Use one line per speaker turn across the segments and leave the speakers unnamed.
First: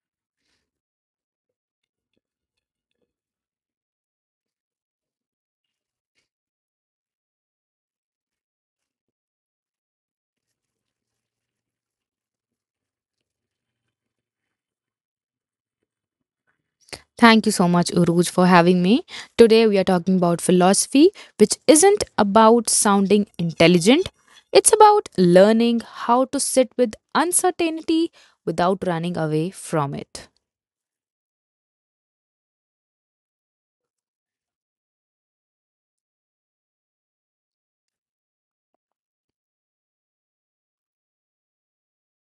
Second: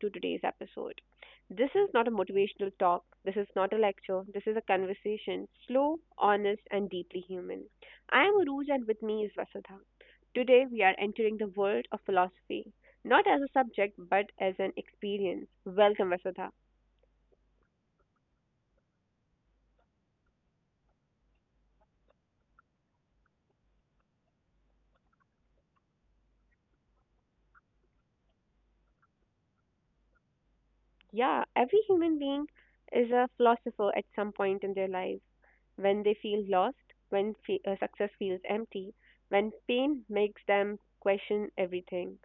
to today's episode. This is not a motivational talk, this is not a lecture, this is a conversation, slow, honest, and deeply human. I am Aruj and with me is Vasudha. Today we are entering the world of philosophy, not as a subject but as an experience. Welcome, Vasudha.
Thank you so much, Uruj, for having me. Today, we are talking about philosophy, which isn't about sounding intelligent. It's about learning how to sit with uncertainty without running away from it.
Yeah, every human being is a philosopher at some point in their life. When they feel lost, when success feels empty, when pain makes them question everything.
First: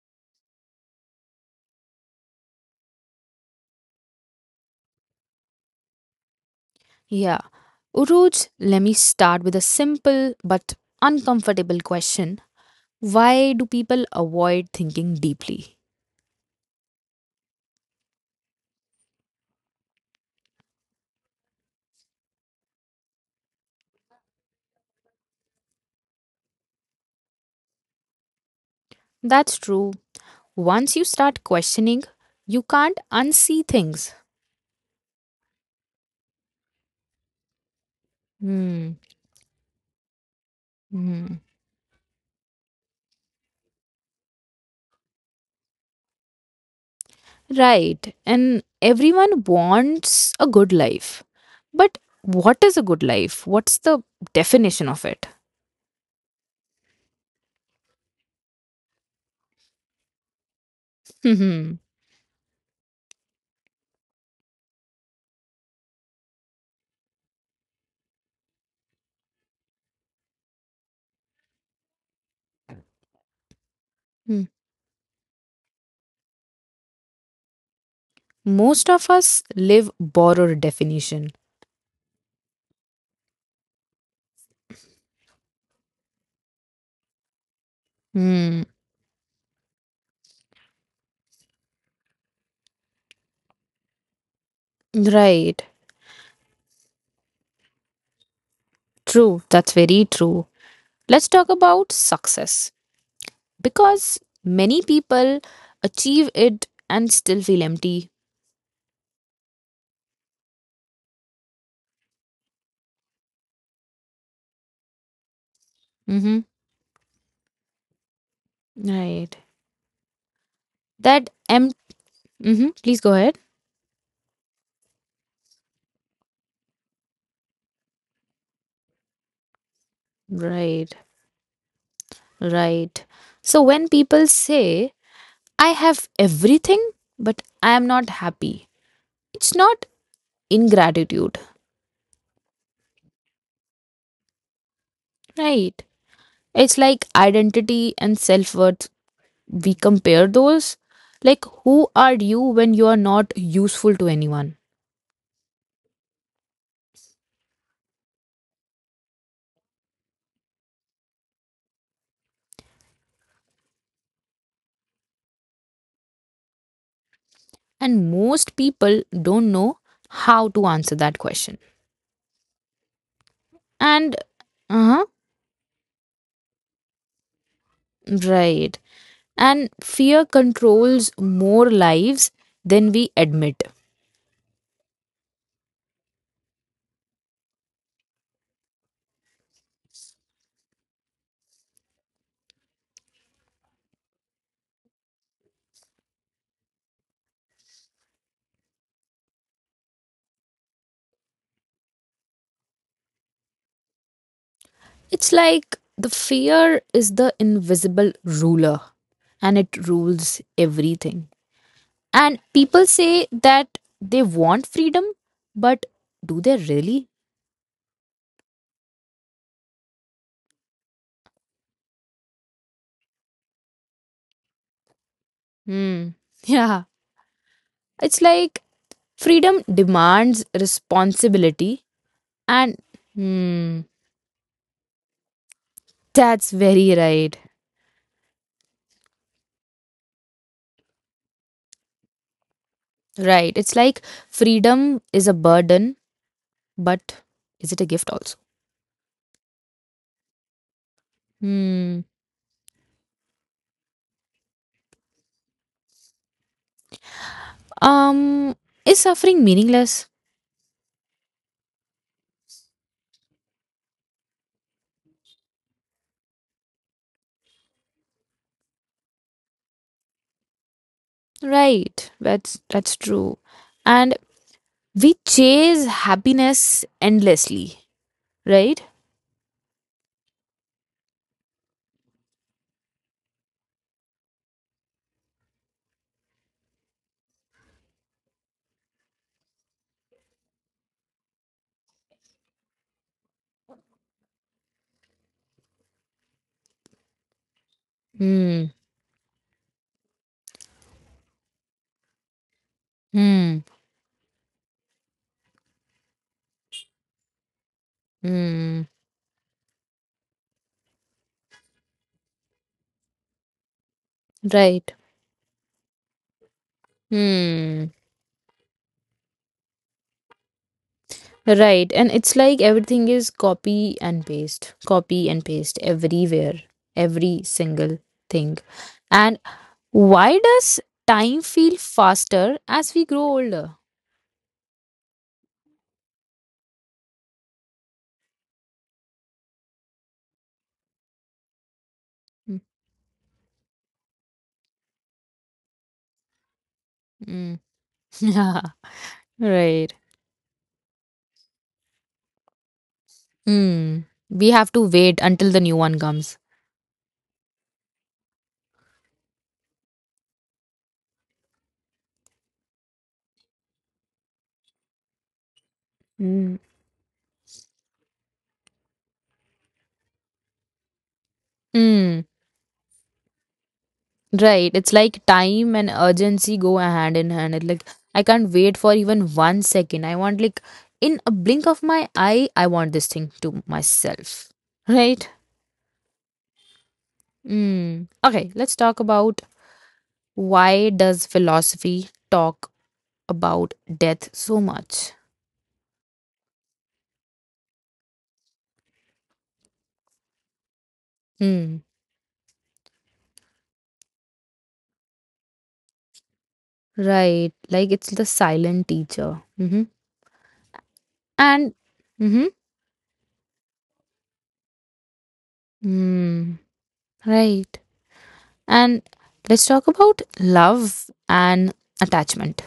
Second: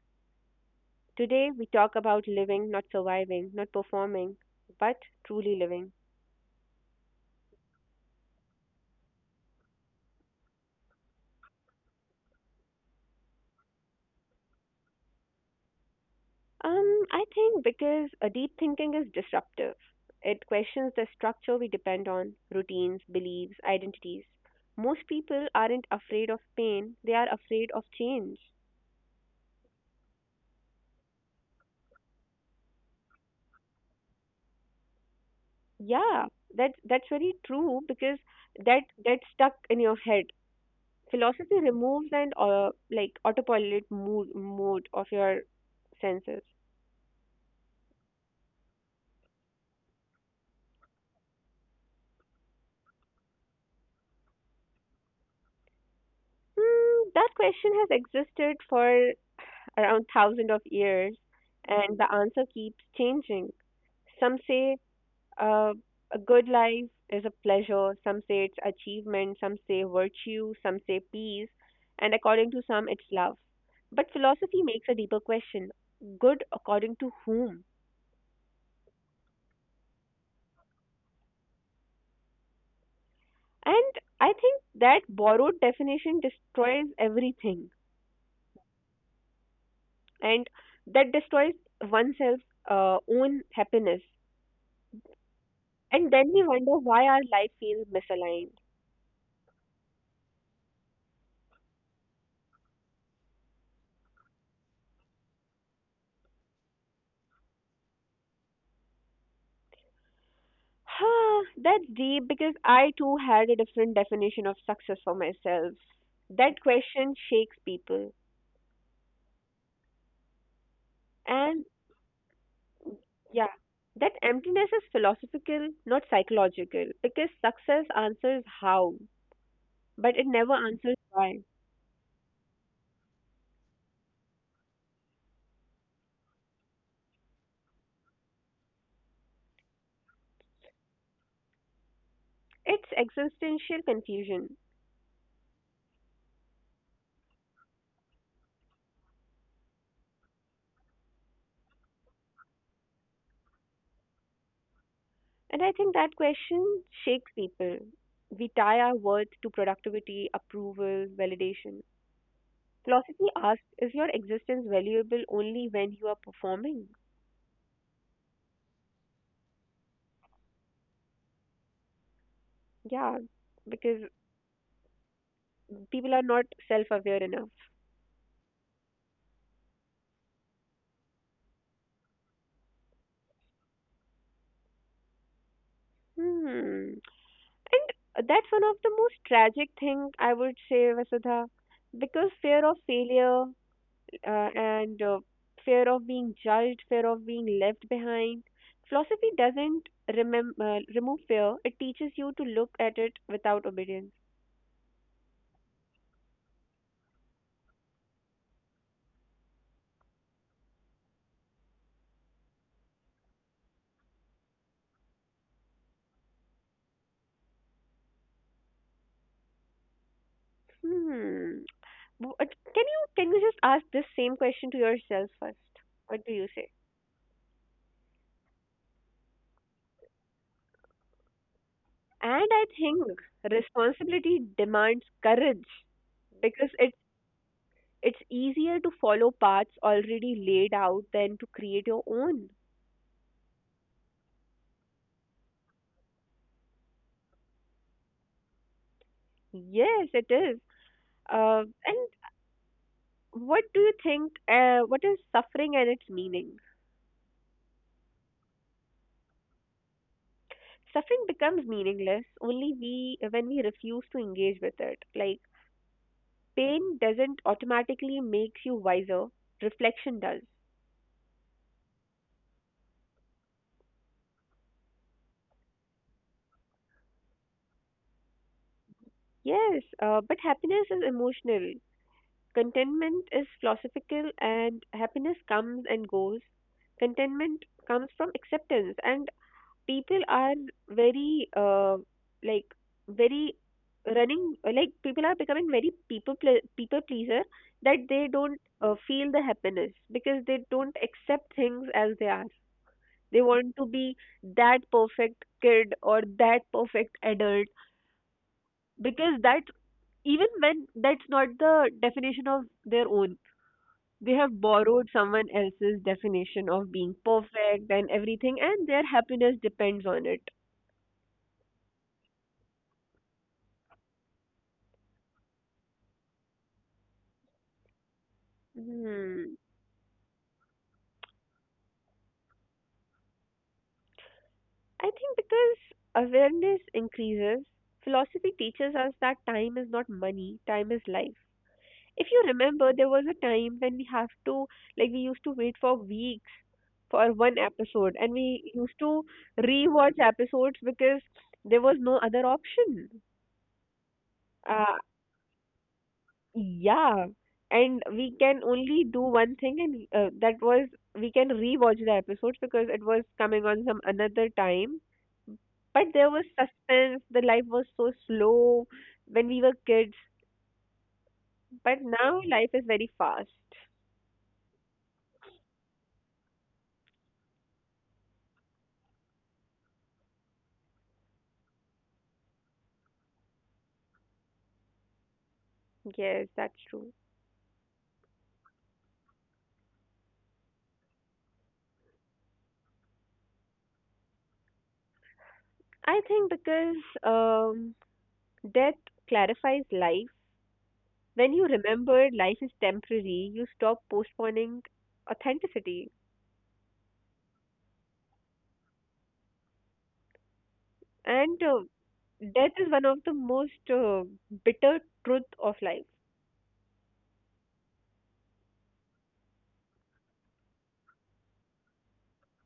Today we talk about living, not surviving, not performing, but truly living.
Yeah. Uruj, let me start with a simple but uncomfortable question. Why do people avoid thinking deeply?
I think because a deep thinking is disruptive. It questions the structure we depend on, routines, beliefs, identities. Most people aren't afraid of pain, they are afraid of change.
That's true. Once you start questioning, you can't unsee things.
Yeah, that's very true because that
Hmm.
gets stuck in your head.
Hmm.
Philosophy removes and like autopilot mood mode of your senses.
Right. And everyone wants a good life. But what is a good life? What's the definition of it?
Hmm, that question has existed for around thousands of years,
Hmm.
and the answer keeps changing. Some say uh, a good life is a pleasure, some say it's achievement, some say virtue, some say peace, and according to some, it's love. But
Hmm.
philosophy makes a deeper question: good according to whom?
Most of us live borrowed definition.
And I think that borrowed definition destroys everything,
Hmm.
and that destroys oneself's own happiness.
Right.
And then we wonder why our life feels misaligned.
True. That's very true. Let's talk about success because many people achieve it and still feel empty.
Huh, that's deep because I too had a different definition of success for myself.
Mm-hmm.
That question shakes people.
Right. That
And
em. Mm-hmm. Please go ahead.
yeah, that emptiness is philosophical, not psychological, because success answers how, but it never
Right.
answers why.
Right. So when people say I have everything, but I am not happy. It's not ingratitude,
It's existential confusion.
right? It's like identity and self worth. We compare those. Like, who are you when you are not useful to anyone?
And I think that question shakes people. We tie our worth to productivity, approval, validation. Philosophy asks, is your existence valuable only when you are performing?
And most people don't know how to answer that question.
Yeah, because
And, uh huh,
people are not self aware enough.
right. And fear controls more lives than we admit.
Hmm. And that's one of the most tragic thing I would say, Vasudha, because fear of failure and fear of being judged, fear of being left behind. Philosophy doesn't remove fear; it teaches you to look at it without obedience.
It's like the fear is the invisible ruler and it rules everything. And people say that they want freedom, but do they really?
Hmm. W- uh, Can you just ask this same question to yourself first?
Hmm.
What do you say?
Yeah. It's like freedom demands responsibility
And I
and
think
hmm.
responsibility demands courage
That's
because
very right.
it's easier to follow paths already laid out than to create your own.
Right. It's like freedom is a burden, but is it a gift also?
Yes, it is. Uh, and
Hmm.
what do you think? What is suffering and its meaning?
Um is suffering meaningless?
Suffering becomes meaningless only we when we refuse to engage with it. Like, pain doesn't automatically make you wiser, reflection does.
Right, that's true. And we chase happiness endlessly, right?
Yes, but happiness is emotional. Contentment is philosophical, and happiness comes and goes. Contentment comes from acceptance, and people are very, like, very running, like, people are becoming very people pleaser that they don't
Hmm.
feel the happiness because they don't accept things as they are. They
Hmm.
want to be that perfect kid or that perfect adult
Hmm.
because that, even when that's not the definition of their own. They have
Right.
borrowed someone else's definition of being perfect
Hmm.
and everything, and their happiness depends on it.
Right. And it's like everything is copy and paste. Copy and paste everywhere. Every single thing. And
Hmm.
why does time feel faster as we grow older?
I think because awareness increases, philosophy teaches us that time is not money, time is life. If you remember, there was a time when we have to, like, we used to wait for weeks for
Hmm.
one episode, and
Yeah.
we used to
Right.
re-watch episodes because there was no other option.
Hmm. We have to
uh
wait until the new one comes.
yeah, and we can only do one thing, and that was, we can re-watch the episodes because it was coming on some another time, but there was
Mm.
suspense, the life was so slow when we were kids, but
Mm,
now life is very fast.
right. It's like time and urgency go hand in hand. It like I can't wait for even one second. I want, like, in a blink of my eye, I want this thing to myself. Right?
Yes, that's true.
Mm. Okay, let's talk about, why does philosophy talk about death so much?
I think because um, death clarifies life. When you
Mm.
remember life is temporary, you stop postponing authenticity.
Right. Like it's the silent teacher. Mm-hmm.
And
And mm-hmm.
death is one of the most bitter truth of life.
Mm. Right. And let's talk about love and attachment.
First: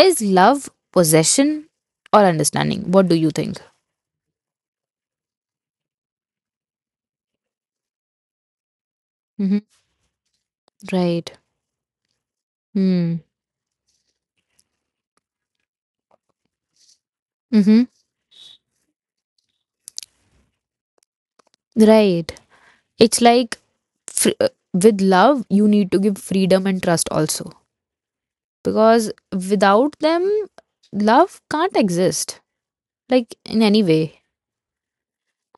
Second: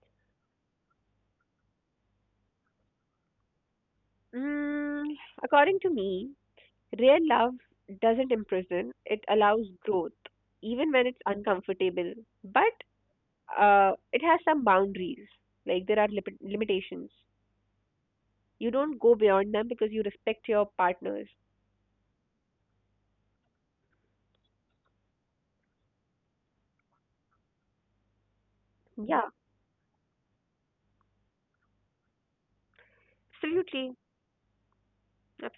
Is love possession or understanding? What do you think?
Mm, according to me, real love doesn't imprison, it
Hmm.
allows growth, even when it's
Right.
uncomfortable. But
Hmm.
it has some boundaries, like there are limitations.
Hmm.
You don't go beyond them because you respect your partners.
Right. It's like fr- uh, with love, you need to give freedom and trust also. Because
Yeah,
without them, love can't exist, like in any
absolutely.
way.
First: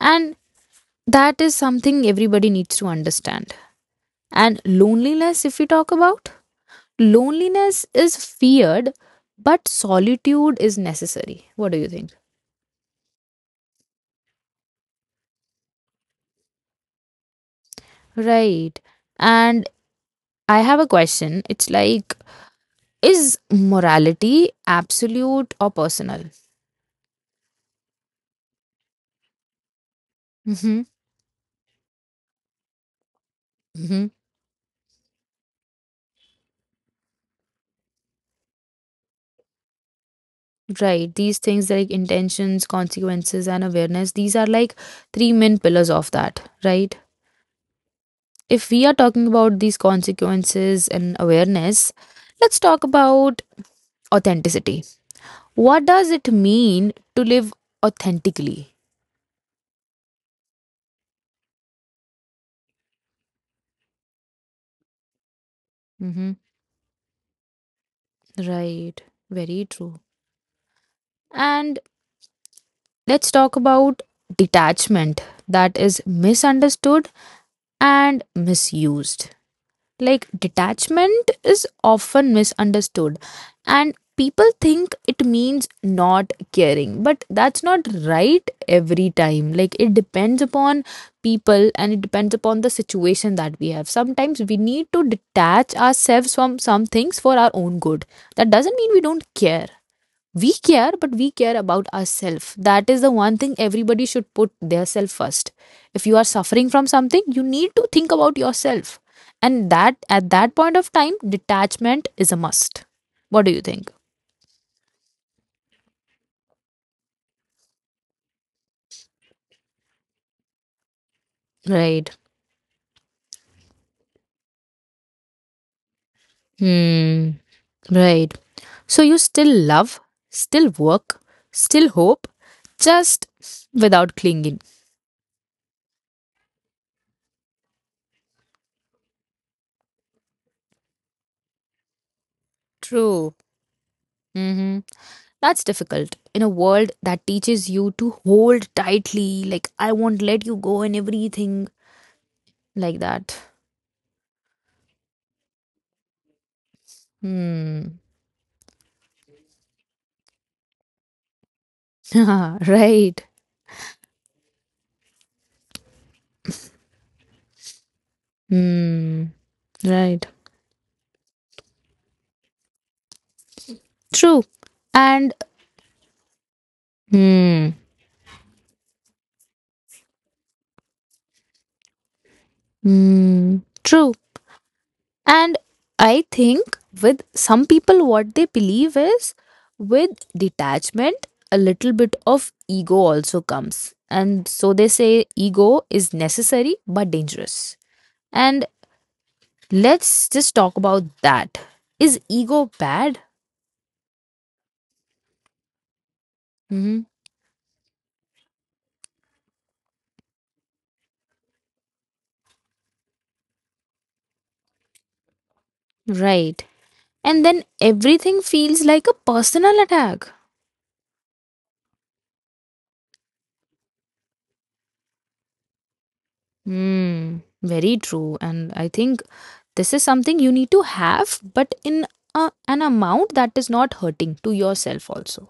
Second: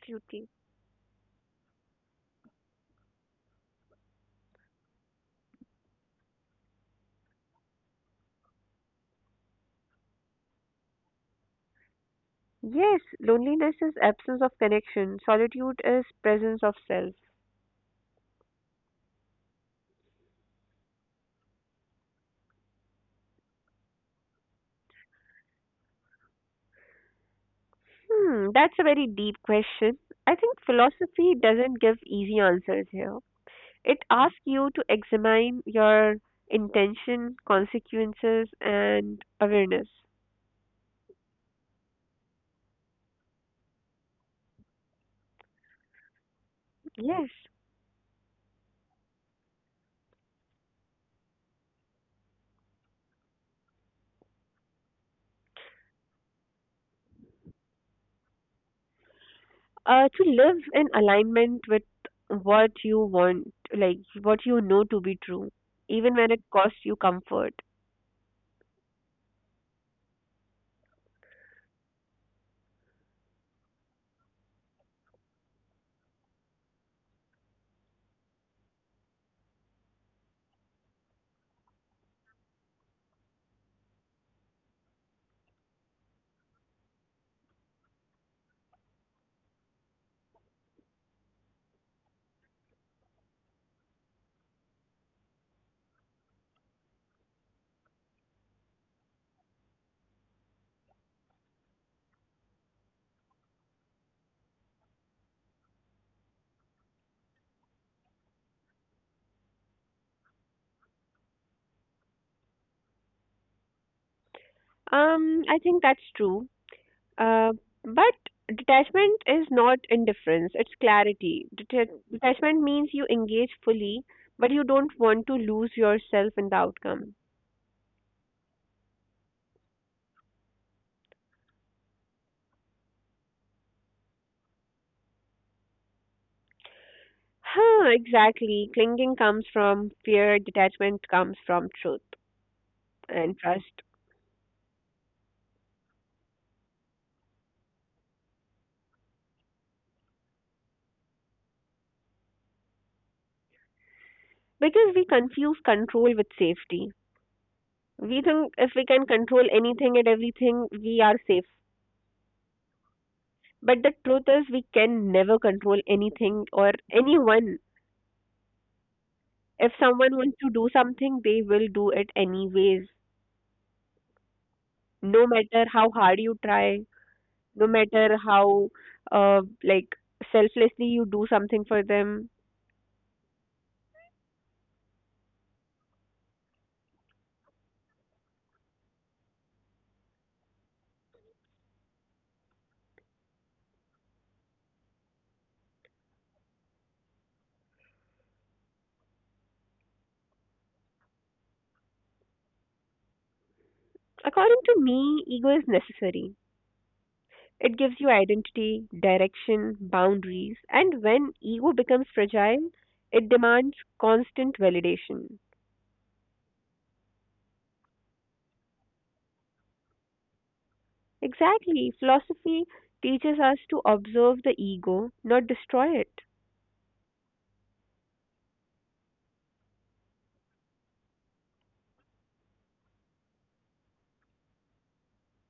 And that is something everybody needs to understand. And loneliness, if we talk about, loneliness is feared, but solitude is necessary. What do you think?
Yes, loneliness is absence of connection. Solitude is presence of self.
Right. And I have a question. It's like, is morality absolute or personal?
Hmm, that's a very deep question. I think
Mm-hmm.
philosophy doesn't give easy answers here. It
Mm-hmm.
asks you to examine your intention, consequences, and awareness.
Right. These things like intentions, consequences, and awareness, these are like three main pillars of that, right?
Yes,
If we are talking about these consequences and awareness, let's talk about authenticity. What does it mean to live authentically?
to live in alignment with what you want, like what you know to be true, even when
Mm-hmm.
it costs you comfort.
Right. Very true. And let's talk about detachment that is misunderstood and misused. Like, detachment is often misunderstood, and people think it means not caring, but that's not right every time. Like, it depends upon people and it depends upon the situation that we have. Sometimes we need to detach ourselves from some things for our own good. That doesn't mean we don't care, we care, but we care about ourselves. That is the one thing, everybody should put their self first. If you are suffering from something, you need to think about yourself, and that at that point of time, detachment is a must. What do you think?
I think that's true. Uh, but detachment is not indifference, it's clarity.
Right.
Detachment means you engage fully, but you don't want to lose yourself in the outcome.
Hmm. Right. So you still love, still work, still hope, just without clinging.
Huh, exactly. Clinging comes from fear, detachment comes from truth
True.
and trust.
Mm-hmm. That's difficult in a world that teaches you to hold tightly, like, I won't let you go, and everything like that.
Because we confuse control with safety.
Hmm.
We think if we can control anything and everything, we are safe.
Right.
But the truth is, we can never control anything or anyone.
Hmm.
If someone
Right.
wants to do something, they will do it anyways,
True.
no
And,
matter how hard you try, no
hmm.
matter how uh, like selflessly you do something for them.
Hmm. True. And I think with some people, what they believe is with detachment, a little bit of ego also comes. And so they say ego is necessary but dangerous. And let's just talk about that. Is ego bad?
According to me, ego is necessary.
Hmm.
It gives you identity, direction, boundaries, and when ego becomes fragile, it demands constant validation.
Right. And then everything feels like a personal attack.
Exactly, philosophy teaches us to observe the ego, not destroy it.
Hmm. Very true. And I think this is something you need to have, but in an amount that is not hurting to yourself also.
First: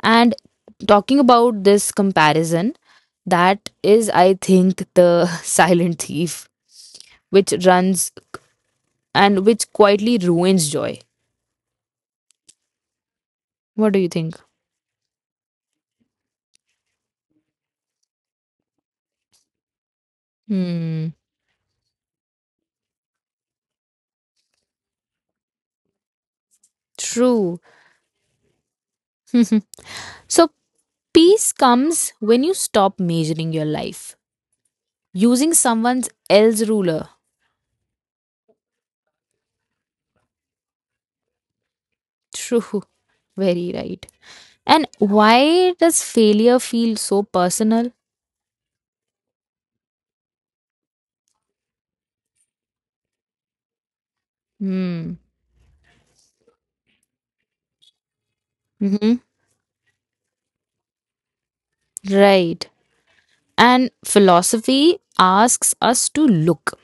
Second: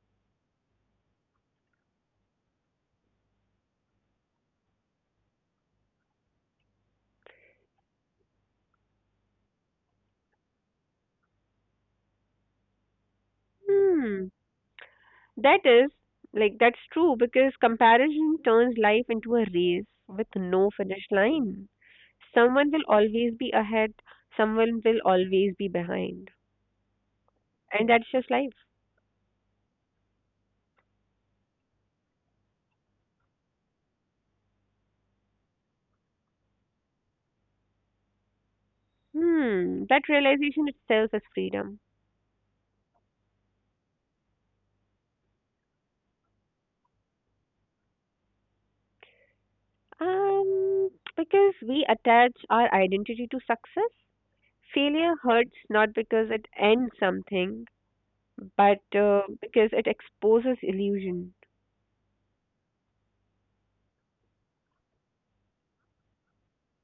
And talking about this comparison, that is, I think, the silent thief, which runs and which quietly ruins joy. What do you
Hmm.
think?
That is, like, that's true because comparison turns life into a race with no finish
Hmm.
line. Someone will always be ahead, someone will always be behind.
True.
And that's just life.
Mhm. So peace comes when you stop measuring your life using someone's else ruler.
Hmm, that realization itself is freedom.
True. Very right. And why does failure feel so personal?
Um, because we attach our identity to success, failure
Hmm.
hurts not because it ends something, but
Hmm.
because it exposes illusion.
Right. And philosophy asks us to look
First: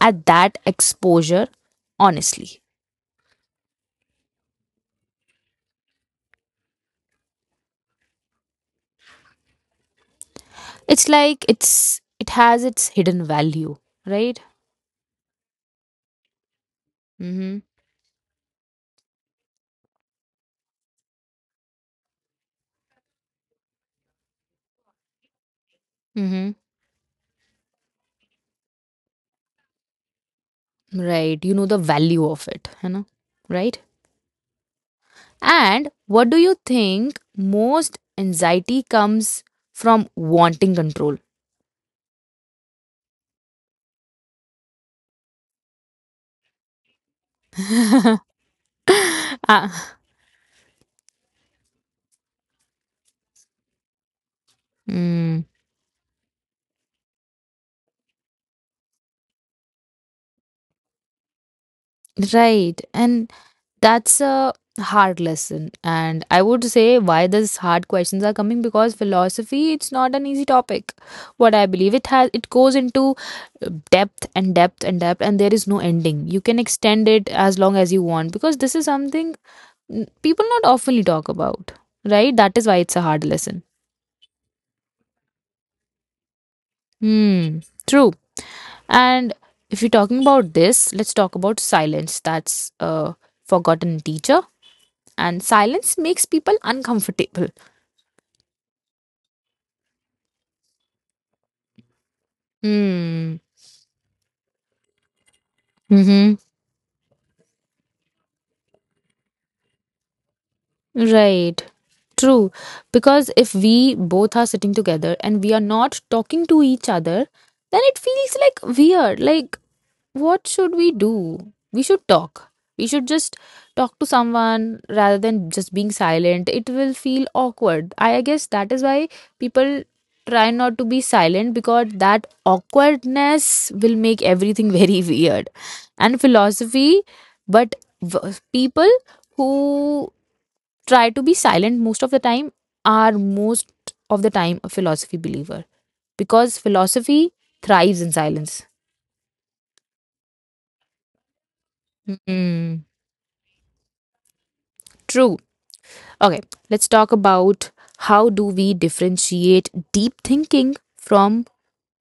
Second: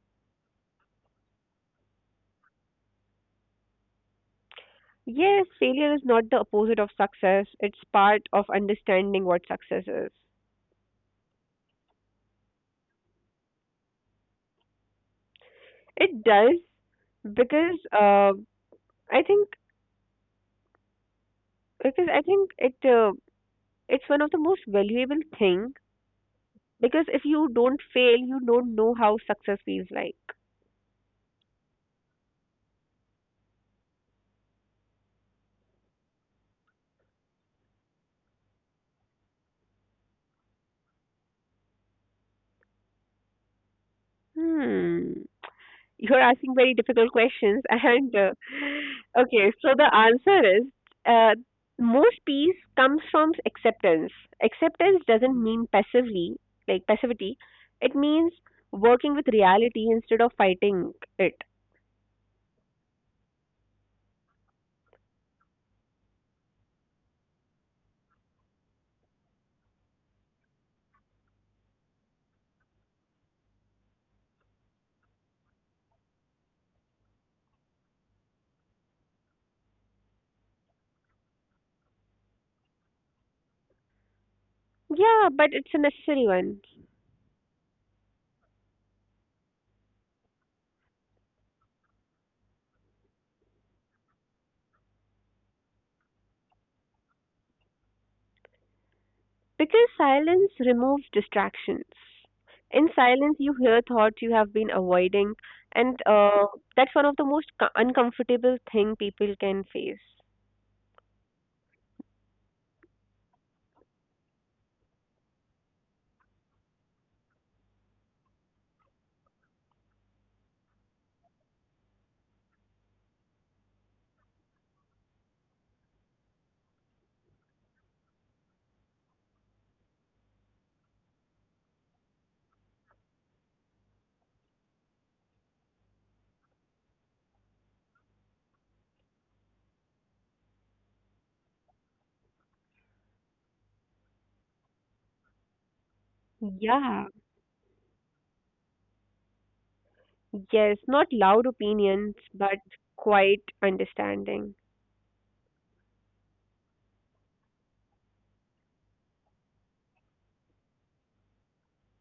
at that exposure honestly.
Yes, failure is not the opposite of success. It's part of understanding what success is.
It's like it has its hidden value, right?
It does
Mm-hmm.
because I think I think it's one of the most valuable thing
Mm-hmm.
because if you don't fail, you don't know how success feels like.
Right. You know the value of it, you know, right? And what do you think, most anxiety comes from wanting control?
Hmm. You're asking very difficult questions. And okay, so the
Ah,
answer is uh, most peace comes from acceptance. Acceptance doesn't
mm,
mean passively, like passivity. It means working with reality instead of fighting it.
right. And that's a hard lesson. And I would say, why these hard questions are coming, because philosophy, it's not an easy topic. What I believe, it has, it goes into depth and depth and depth, and there is no ending. You can extend it as long as you want, because this is something, people not oftenly talk about. Right? That is why it's a hard lesson.
Yeah, but it's a necessary one.
Hmm, true. And if you're talking about this, let's talk about silence. That's a forgotten teacher. And silence makes people uncomfortable.
Because silence removes distractions. In
Hmm.
silence, you hear thoughts you have been avoiding, and
Mm-hmm.
that's one of the most uncomfortable thing people can face.
Right. True. Because if we both are sitting together and we are not talking to each other, then it feels like weird. Like, what should we do? We should talk. We should just talk to someone rather than just being silent. It will feel awkward. I guess that is why people try not to be silent, because that awkwardness will make everything very weird. And philosophy, but v- people who try to be silent most of the time are most of the time a philosophy believer, because
Yeah.
philosophy thrives in silence.
Yes, not loud opinions, but
Hmm.
quiet understanding.
True. Okay, let's talk about, how do we differentiate deep thinking from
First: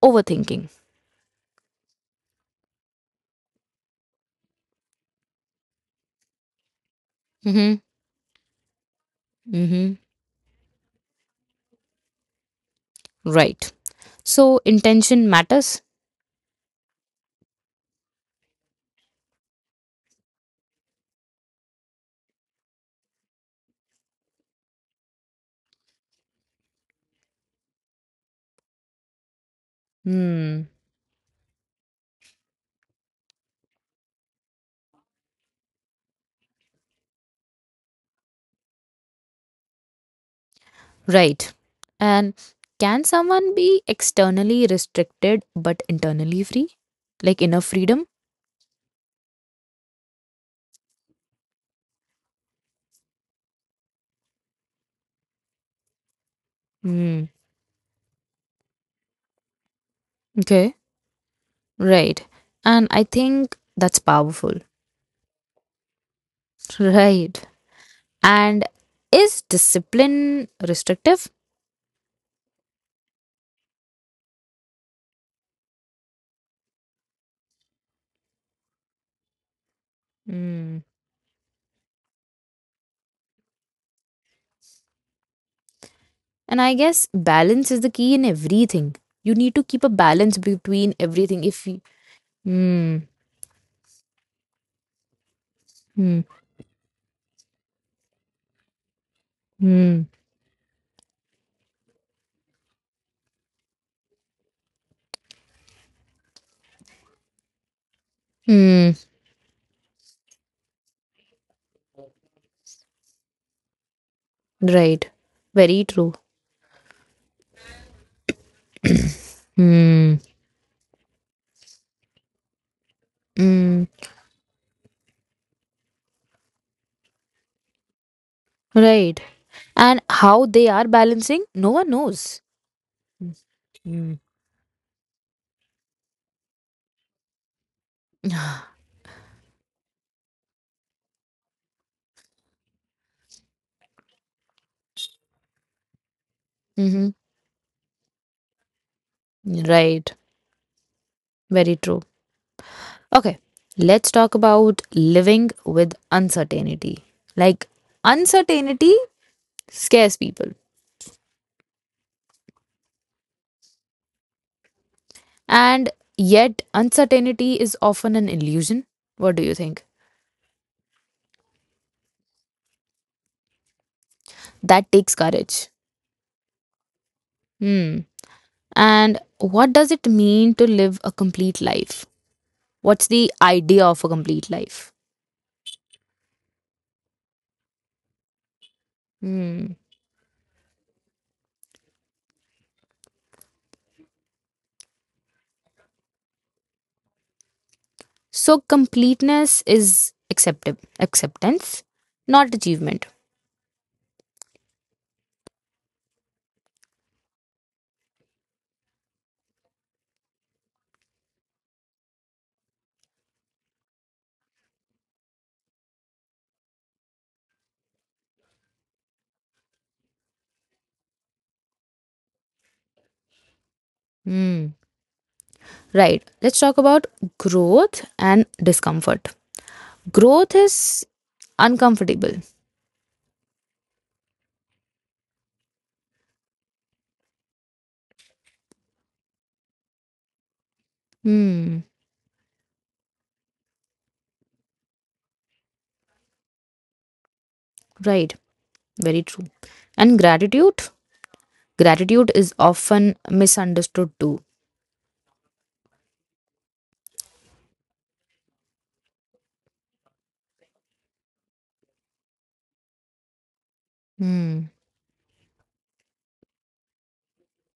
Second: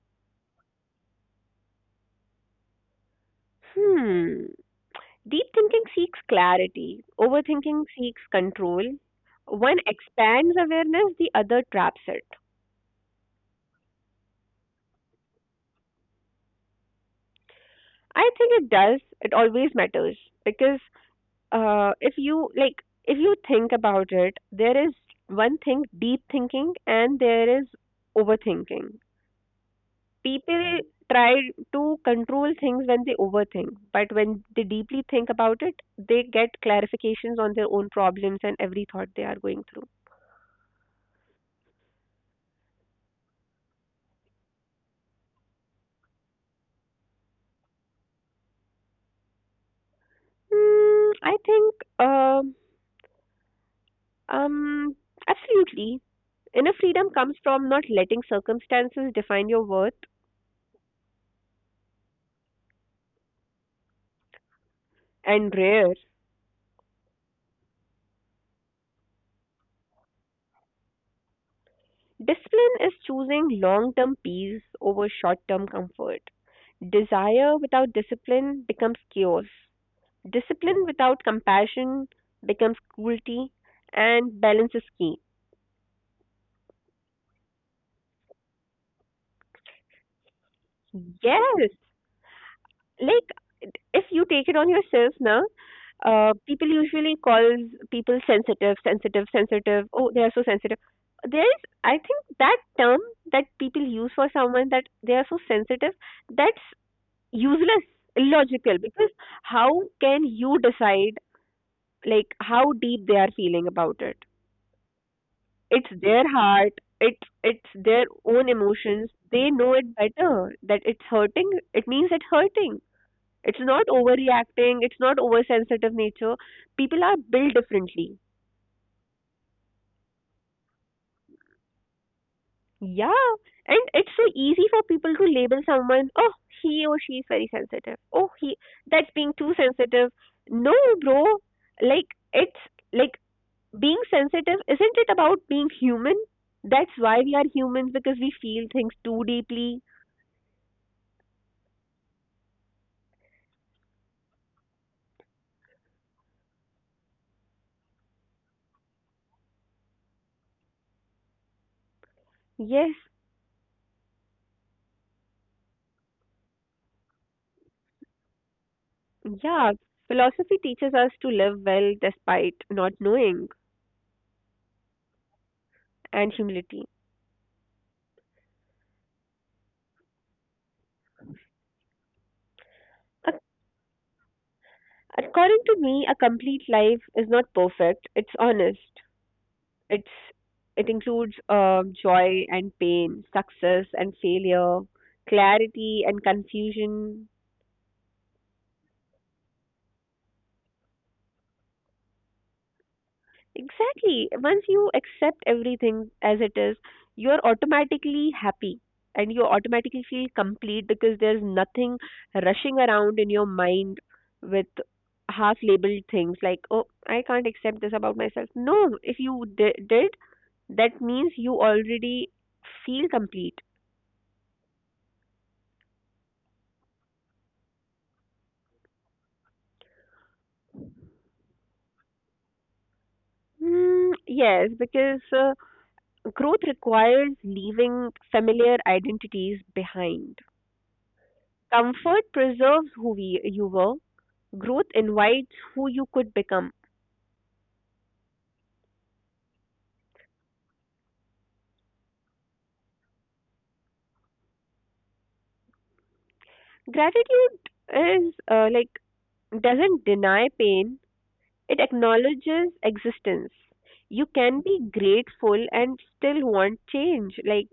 overthinking.
Hmm. Deep thinking seeks clarity,
Mm-hmm.
overthinking seeks control. One
Mm-hmm.
expands awareness, the other traps it.
Right. So intention matters.
I think it does. It always matters because if you like, if you think about it, there is one thing deep thinking and there is overthinking.
Hmm.
People try to control things when they overthink, but when they deeply think about it, they get clarifications on their own problems and every thought they are going through.
Right. And can someone be externally restricted but internally free? Like inner freedom?
Mm, I think, uh, um, Absolutely. Inner freedom
Hmm.
comes from not letting circumstances define your worth,
Okay. Right. And I think that's powerful.
and rare.
Right. And is discipline restrictive?
Discipline is choosing long term peace over short term comfort. Desire without discipline becomes chaos.
Hmm.
Discipline without compassion becomes cruelty, and balance is key.
And I guess balance is the key in everything. You need to keep a balance between everything. If
Yes,
you, hmm,
like if you take it on yourself now,
hmm,
people usually calls people sensitive, sensitive, sensitive.
hmm,
Oh, they are so sensitive. I think that term that people use for someone that they are so sensitive, that's useless, illogical,
hmm,
because how can you decide like how deep they are feeling about it?
right, very
It's
true.
their heart, it's their own emotions, they know it
Hmm,
better that it's hurting, it means it's hurting. It's
hmm,
not overreacting, it's not oversensitive nature, people are built differently.
right. And how they are balancing, no one knows.
Yeah, and it's
Mm.
so easy for people to label someone, oh, he or she is very sensitive, oh he, that's being too sensitive. No, bro, like, it's like, being sensitive isn't it about being human? That's
Mm-hmm.
why we are humans, because we feel things too deeply.
Right, very true. Okay, let's talk about living with uncertainty. Like, uncertainty scares people.
Yes,
And yet, uncertainty is often an illusion. What do you
yeah.
think?
Philosophy teaches us to live well despite not knowing,
That takes courage.
and humility.
Hmm. And what does it mean to live a complete life? What's the
Ac-
idea of a complete life?
According to me, a complete life is not perfect. It's honest.
Hmm.
It's it includes joy and pain, success and failure, clarity and confusion.
So, completeness is acceptable, acceptance, not achievement.
Exactly. Once you accept everything as it is, you're automatically happy and you automatically feel complete because there's nothing rushing around in your mind with half labeled things like, oh, I can't accept this about myself. No, if you did, that means you already feel complete.
Hmm. Right. Let's talk about growth and discomfort. Growth is uncomfortable.
Mm, yes, because growth requires leaving familiar identities behind.
Hmm.
Comfort preserves you were, growth invites who you could become.
Right. Very true. And gratitude? Gratitude is often misunderstood too.
Gratitude is doesn't deny pain, it acknowledges existence. You can
Hmm.
be grateful and still want change. Like,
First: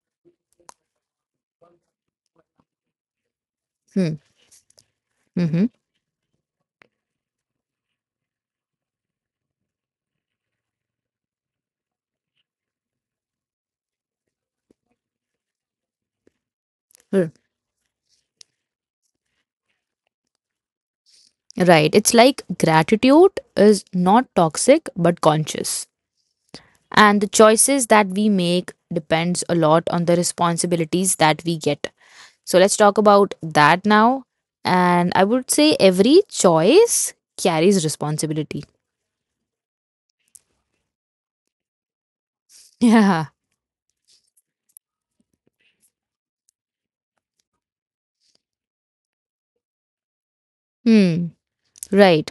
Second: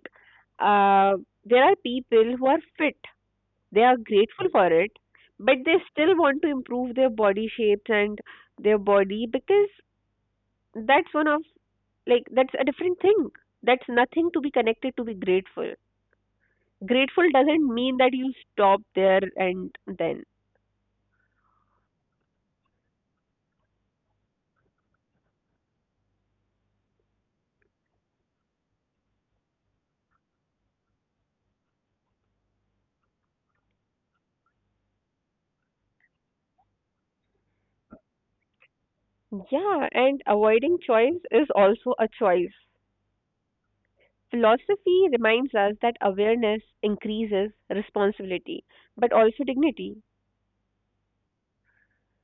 uh, there are people who are fit, they are
Hmm.
grateful for it, but
Mm-hmm.
they still want to improve their body shapes and their body because that's one of like that's a different thing. That's nothing to be connected to be grateful. Grateful
R-
doesn't mean that you stop there and then.
Right. It's like gratitude is not toxic but conscious. And the choices that we make depends a lot on the responsibilities that we get. So let's talk about that now. And I would say every choice carries responsibility.
Yeah, and avoiding choice is also a choice.
Yeah.
Philosophy reminds us that awareness increases responsibility, but also dignity.
Hmm. Right.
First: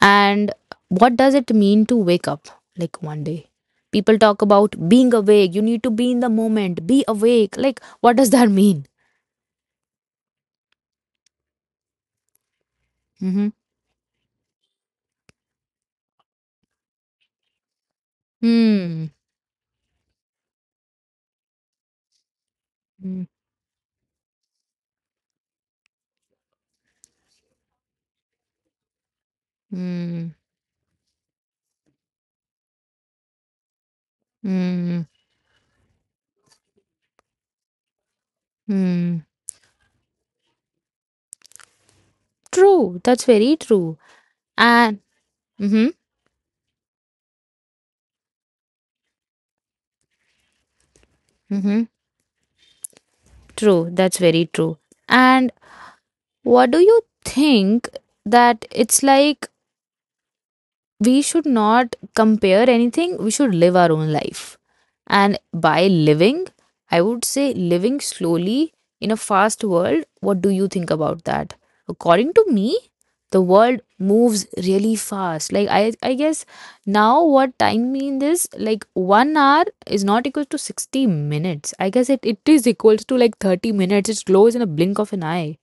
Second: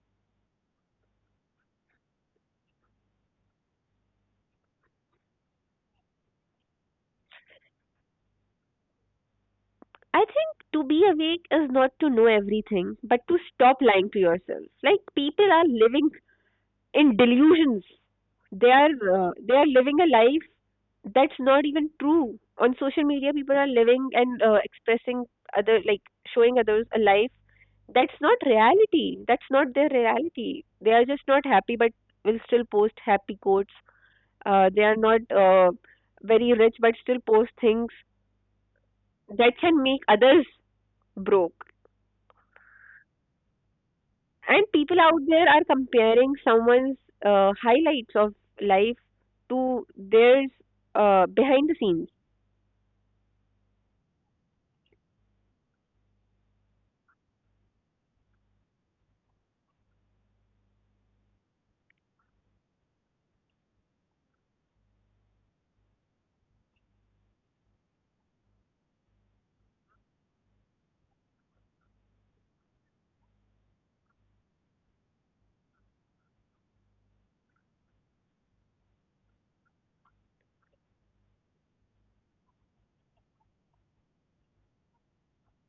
And what does it mean to wake up like one day? People talk about being awake. You need to be in the moment. Be awake. Like, what does that mean?
I think to be awake is not to know everything, but to
Mm-hmm.
stop lying to yourself. Like, people are living in delusions. They are
Hmm.
living a life that's not even true. On social
Hmm.
media, people are living and expressing other like showing others a life that's not reality. That's not their
Hmm.
reality. They are just not happy, but will still post happy quotes. They are
Hmm.
not very rich, but still post things
Hmm.
that can make others broke.
True. That's very true.
And people
And
out there are
mm-hmm.
comparing someone's highlights of life to theirs behind the
Mm-hmm.
scenes.
True. That's very true. And what do you think, that it's like we should not compare anything. We should live our own life. And by living, I would say living slowly in a fast world. What do you think about that? According to me, the world moves really fast. Like I guess now what time mean is, like, 1 hour is not equal to 60 minutes. I guess it is equals to like 30 minutes. It glows in a blink of an eye.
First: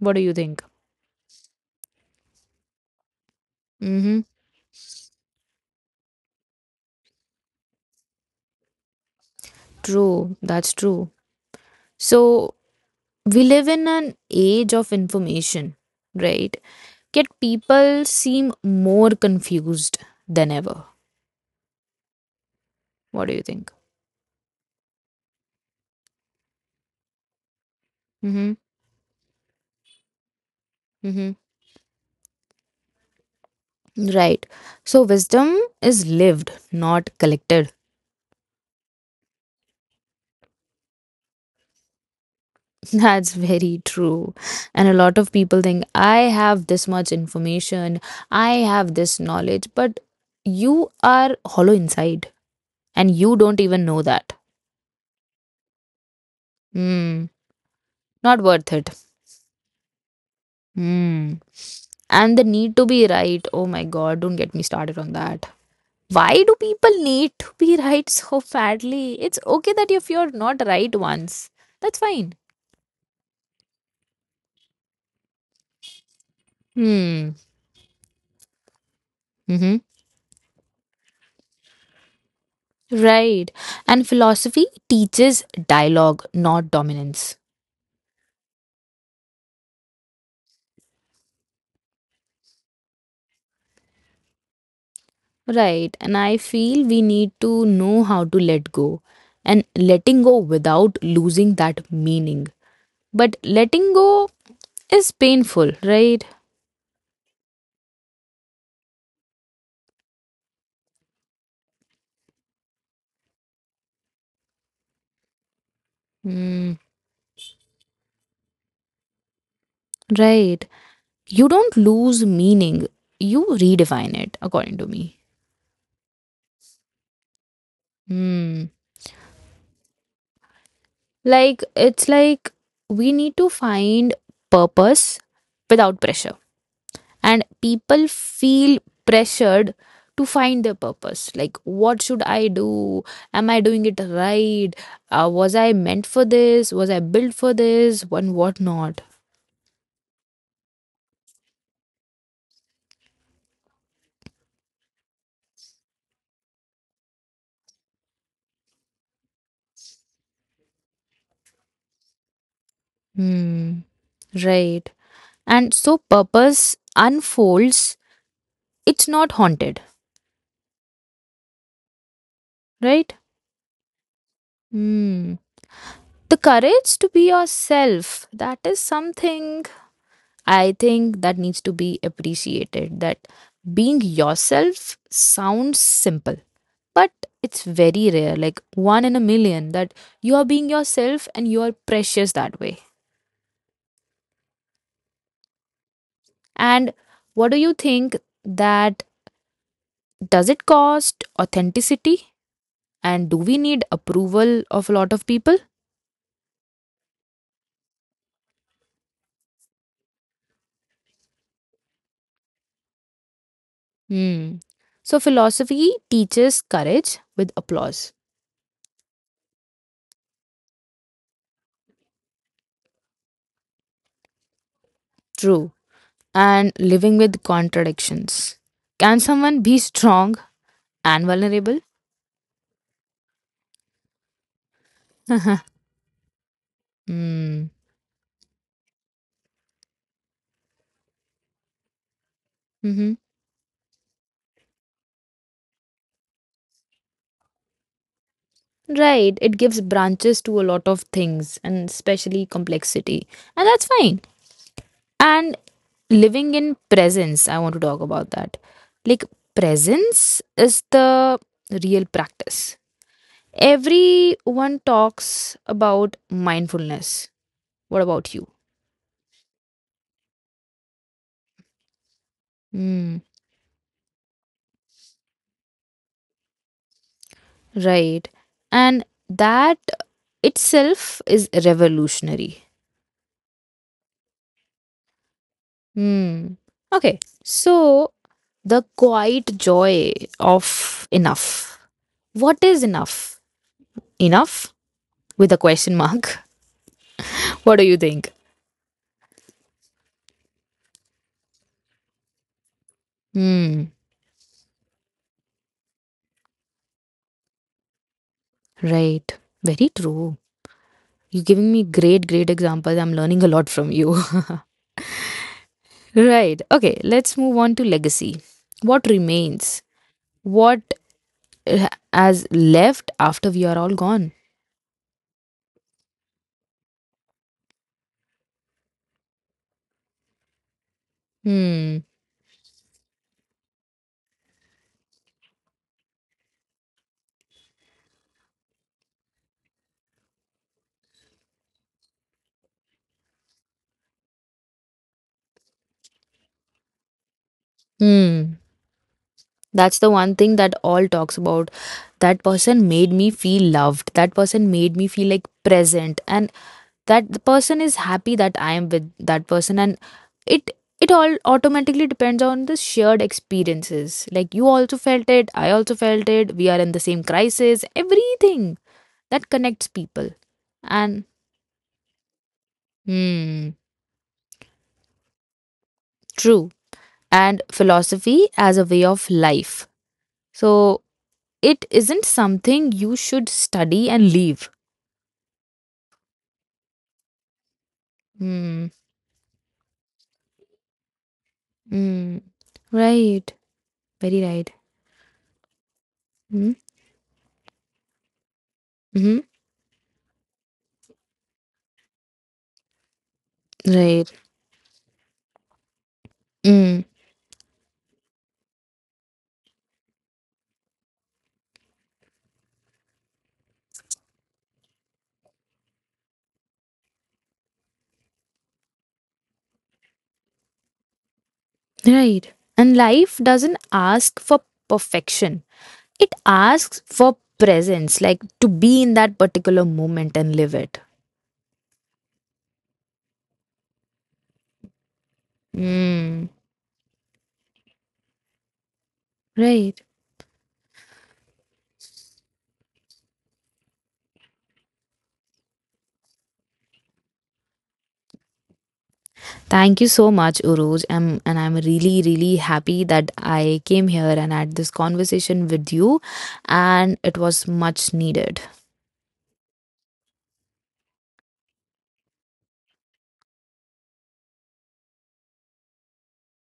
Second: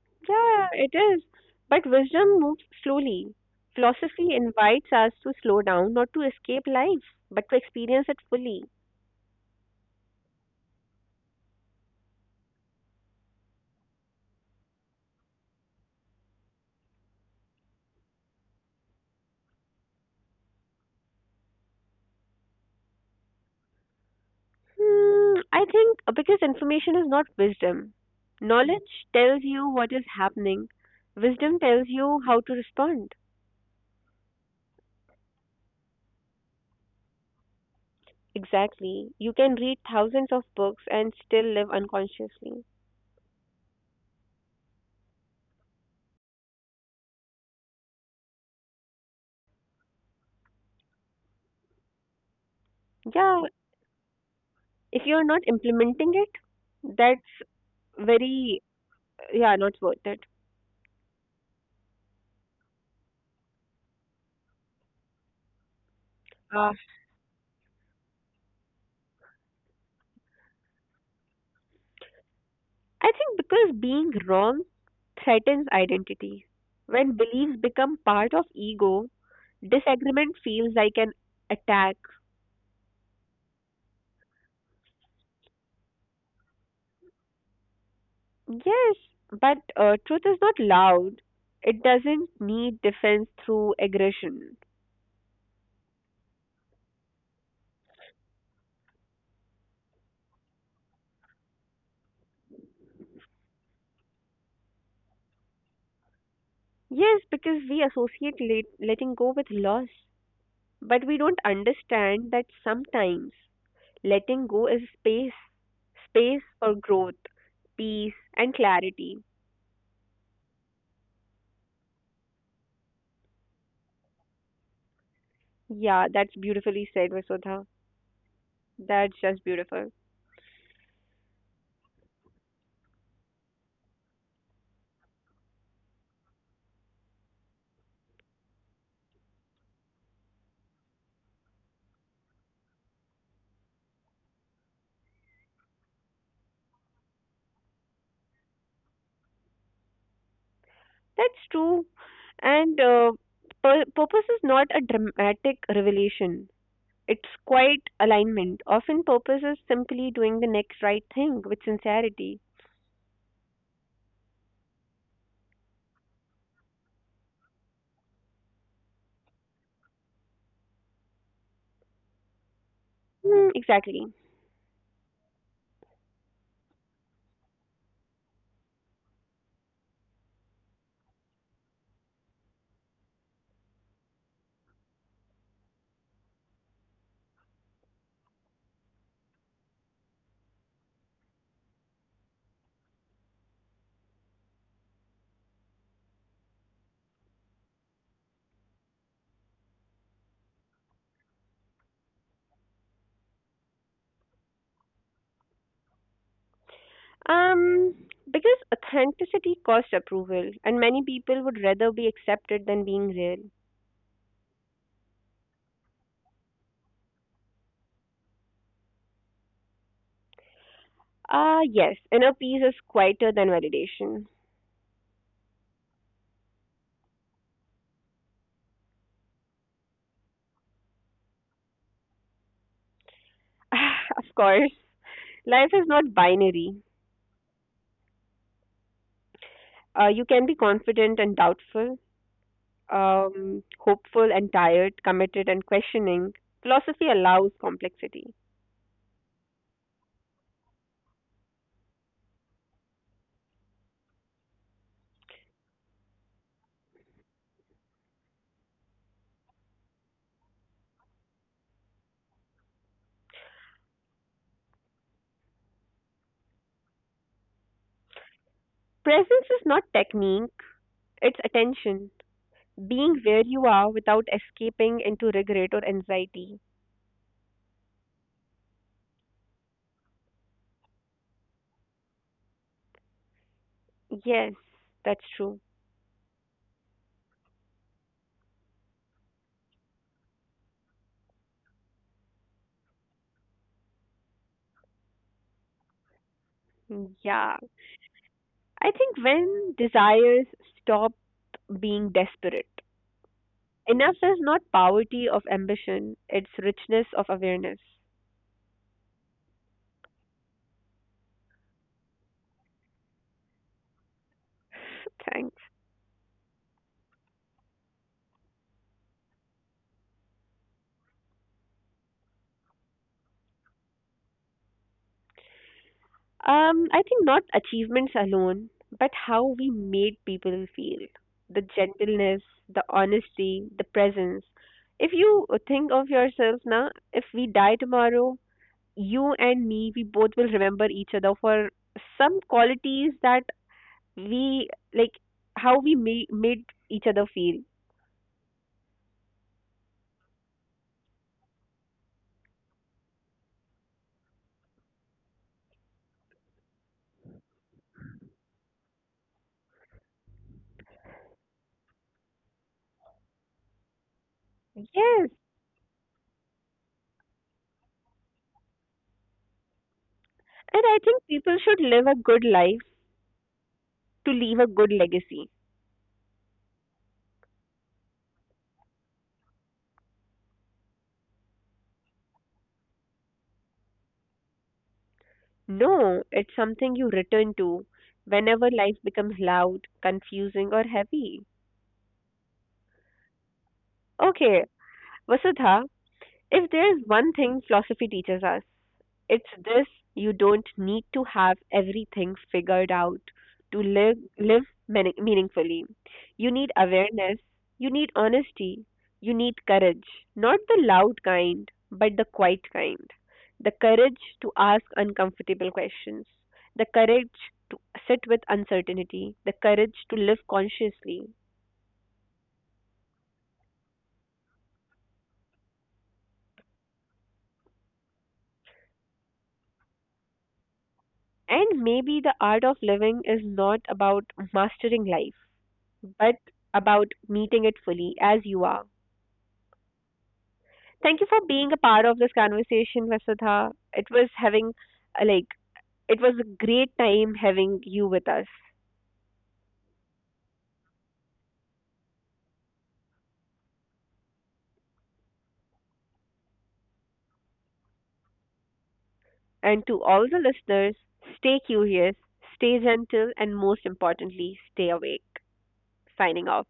What do you think?
Yeah, it is. But wisdom moves slowly.
Mm-hmm.
Philosophy invites us to slow down, not to escape life, but to experience it fully.
True. That's true. So we live in an age of information, right? Yet people seem more confused than ever. What do you think?
Hmm, I think because information is not wisdom.
Mm-hmm.
Knowledge tells you what is happening.
Mm-hmm.
Wisdom tells you how to respond.
Right. So wisdom is lived, not collected.
Exactly. You can read thousands of books and still live unconsciously.
That's very true. And a lot of people think, I have this much information, I have this knowledge, but you are hollow inside and you
Yeah,
don't even know that.
if you're not implementing it,
Hmm.
that's
Not
very,
worth it.
yeah, not worth it.
Hmm. And the need to be right. Oh my God, don't get me started on that. Why do
Uh,
people need to be right so badly? It's okay that if you're not right once, that's fine.
I think because being wrong threatens identity. When
Hmm.
beliefs become part of ego,
Mm-hmm.
disagreement feels like an attack.
Right. And philosophy teaches dialogue, not dominance.
Yes, but truth is not loud. It doesn't need defense through aggression.
Right. And I feel we need to know how to let go, and letting go without losing that meaning. But letting go is painful, right?
Yes, because we associate letting go with loss, but we don't understand that sometimes letting go is space
Hmm.
for growth, peace and clarity.
Right. You don't lose meaning, you redefine it, according to me.
Yeah, that's beautifully said, Vasudha.
Hmm.
That's just beautiful.
Like, it's like we need to find purpose without pressure. And people feel pressured to find their purpose. Like, what should I do? Am I doing it right? Was I meant for this? Was I built for this? And what not?
That's true. And purpose is not a dramatic revelation. It's quite alignment. Often purpose is simply doing the next right thing with sincerity.
Hmm. Right. And so purpose unfolds, it's not haunted, right?
Mm, exactly.
Hmm. The courage to be yourself, that is something, I think, that needs to be appreciated, that being yourself sounds simple, but it's very rare, like one in a million, that you are being yourself and you are precious that way. And what do you think, that does it cost authenticity, and do we need approval of a lot of people?
Um, because authenticity costs approval, and many people would rather be accepted than being real.
Hmm. So philosophy teaches courage with applause.
Ah, yes, inner peace is quieter than validation.
True. And living with contradictions. Can someone be strong and vulnerable?
Of course, life is not binary.
Hmm.
You can be confident and doubtful,
Hmm.
hopeful and tired, committed and questioning. Philosophy allows complexity.
Right. It gives branches to a lot of things, and especially complexity. And that's fine. And living in presence, I want to talk about that. Like, presence is the real practice. Everyone talks about mindfulness. What about you?
Presence is not technique, it's attention.
Hmm.
Being where you are without escaping into regret or anxiety.
Right. And that itself is revolutionary.
Yes, that's true.
Hmm. Okay. So, the quiet joy of enough. What is enough? Enough, with a question mark.
Yeah.
What do you think?
I think when desires stop being desperate,
Hmm.
enough is not poverty of ambition, it's richness of awareness.
Right. Very true. You're giving me great, great examples. I'm learning a lot from you.
Thanks.
Right. Okay. Let's move on to legacy. What remains? What has left after we are all gone?
I think not achievements alone, but how we made people feel. The
Hmm.
gentleness, the honesty, the presence. If you think of yourself now, if we die tomorrow, you and me, we both will remember each other for some qualities that we like, how we made each other feel.
Hmm. That's the one thing that all talks about. That person made me feel loved. That person made me feel like present, and that the person is happy that I am with that person, and it it all automatically depends on the shared experiences. Like, you also felt
Yes,
it, I also felt it. We are in the same crisis. Everything that connects people.
and I think
And,
people should live a good life
hmm,
to leave a good legacy.
true. And philosophy as a way of life. So it isn't something you should study and leave.
No, it's something you return to whenever
Mm.
life becomes loud, confusing, or heavy.
Mm. Right. Very
Okay,
right.
Vasudha, if
Mm.
there's one thing philosophy teaches us,
Hmm.
it's this: you don't need to have everything figured out to
Right.
live meaningfully. You need
Mm,
awareness, you need honesty, you need courage, not the loud kind, but the quiet kind. The courage to ask uncomfortable questions, the courage to sit with uncertainty, the courage to live consciously.
right. And life doesn't ask for perfection. It asks for presence, like to be in that particular moment and live it.
And maybe the art of living is not about mastering life, but
Mm,
about meeting it fully as you are.
right.
Thank you for being a part of this conversation, Vasudha. It was having like it was a great time having you with us.
Thank you so much, Uruj. And I'm really, really happy that I came here and had this conversation with you, and it was much needed.
And to all the listeners, stay curious, stay gentle, and most importantly, stay awake. Signing off.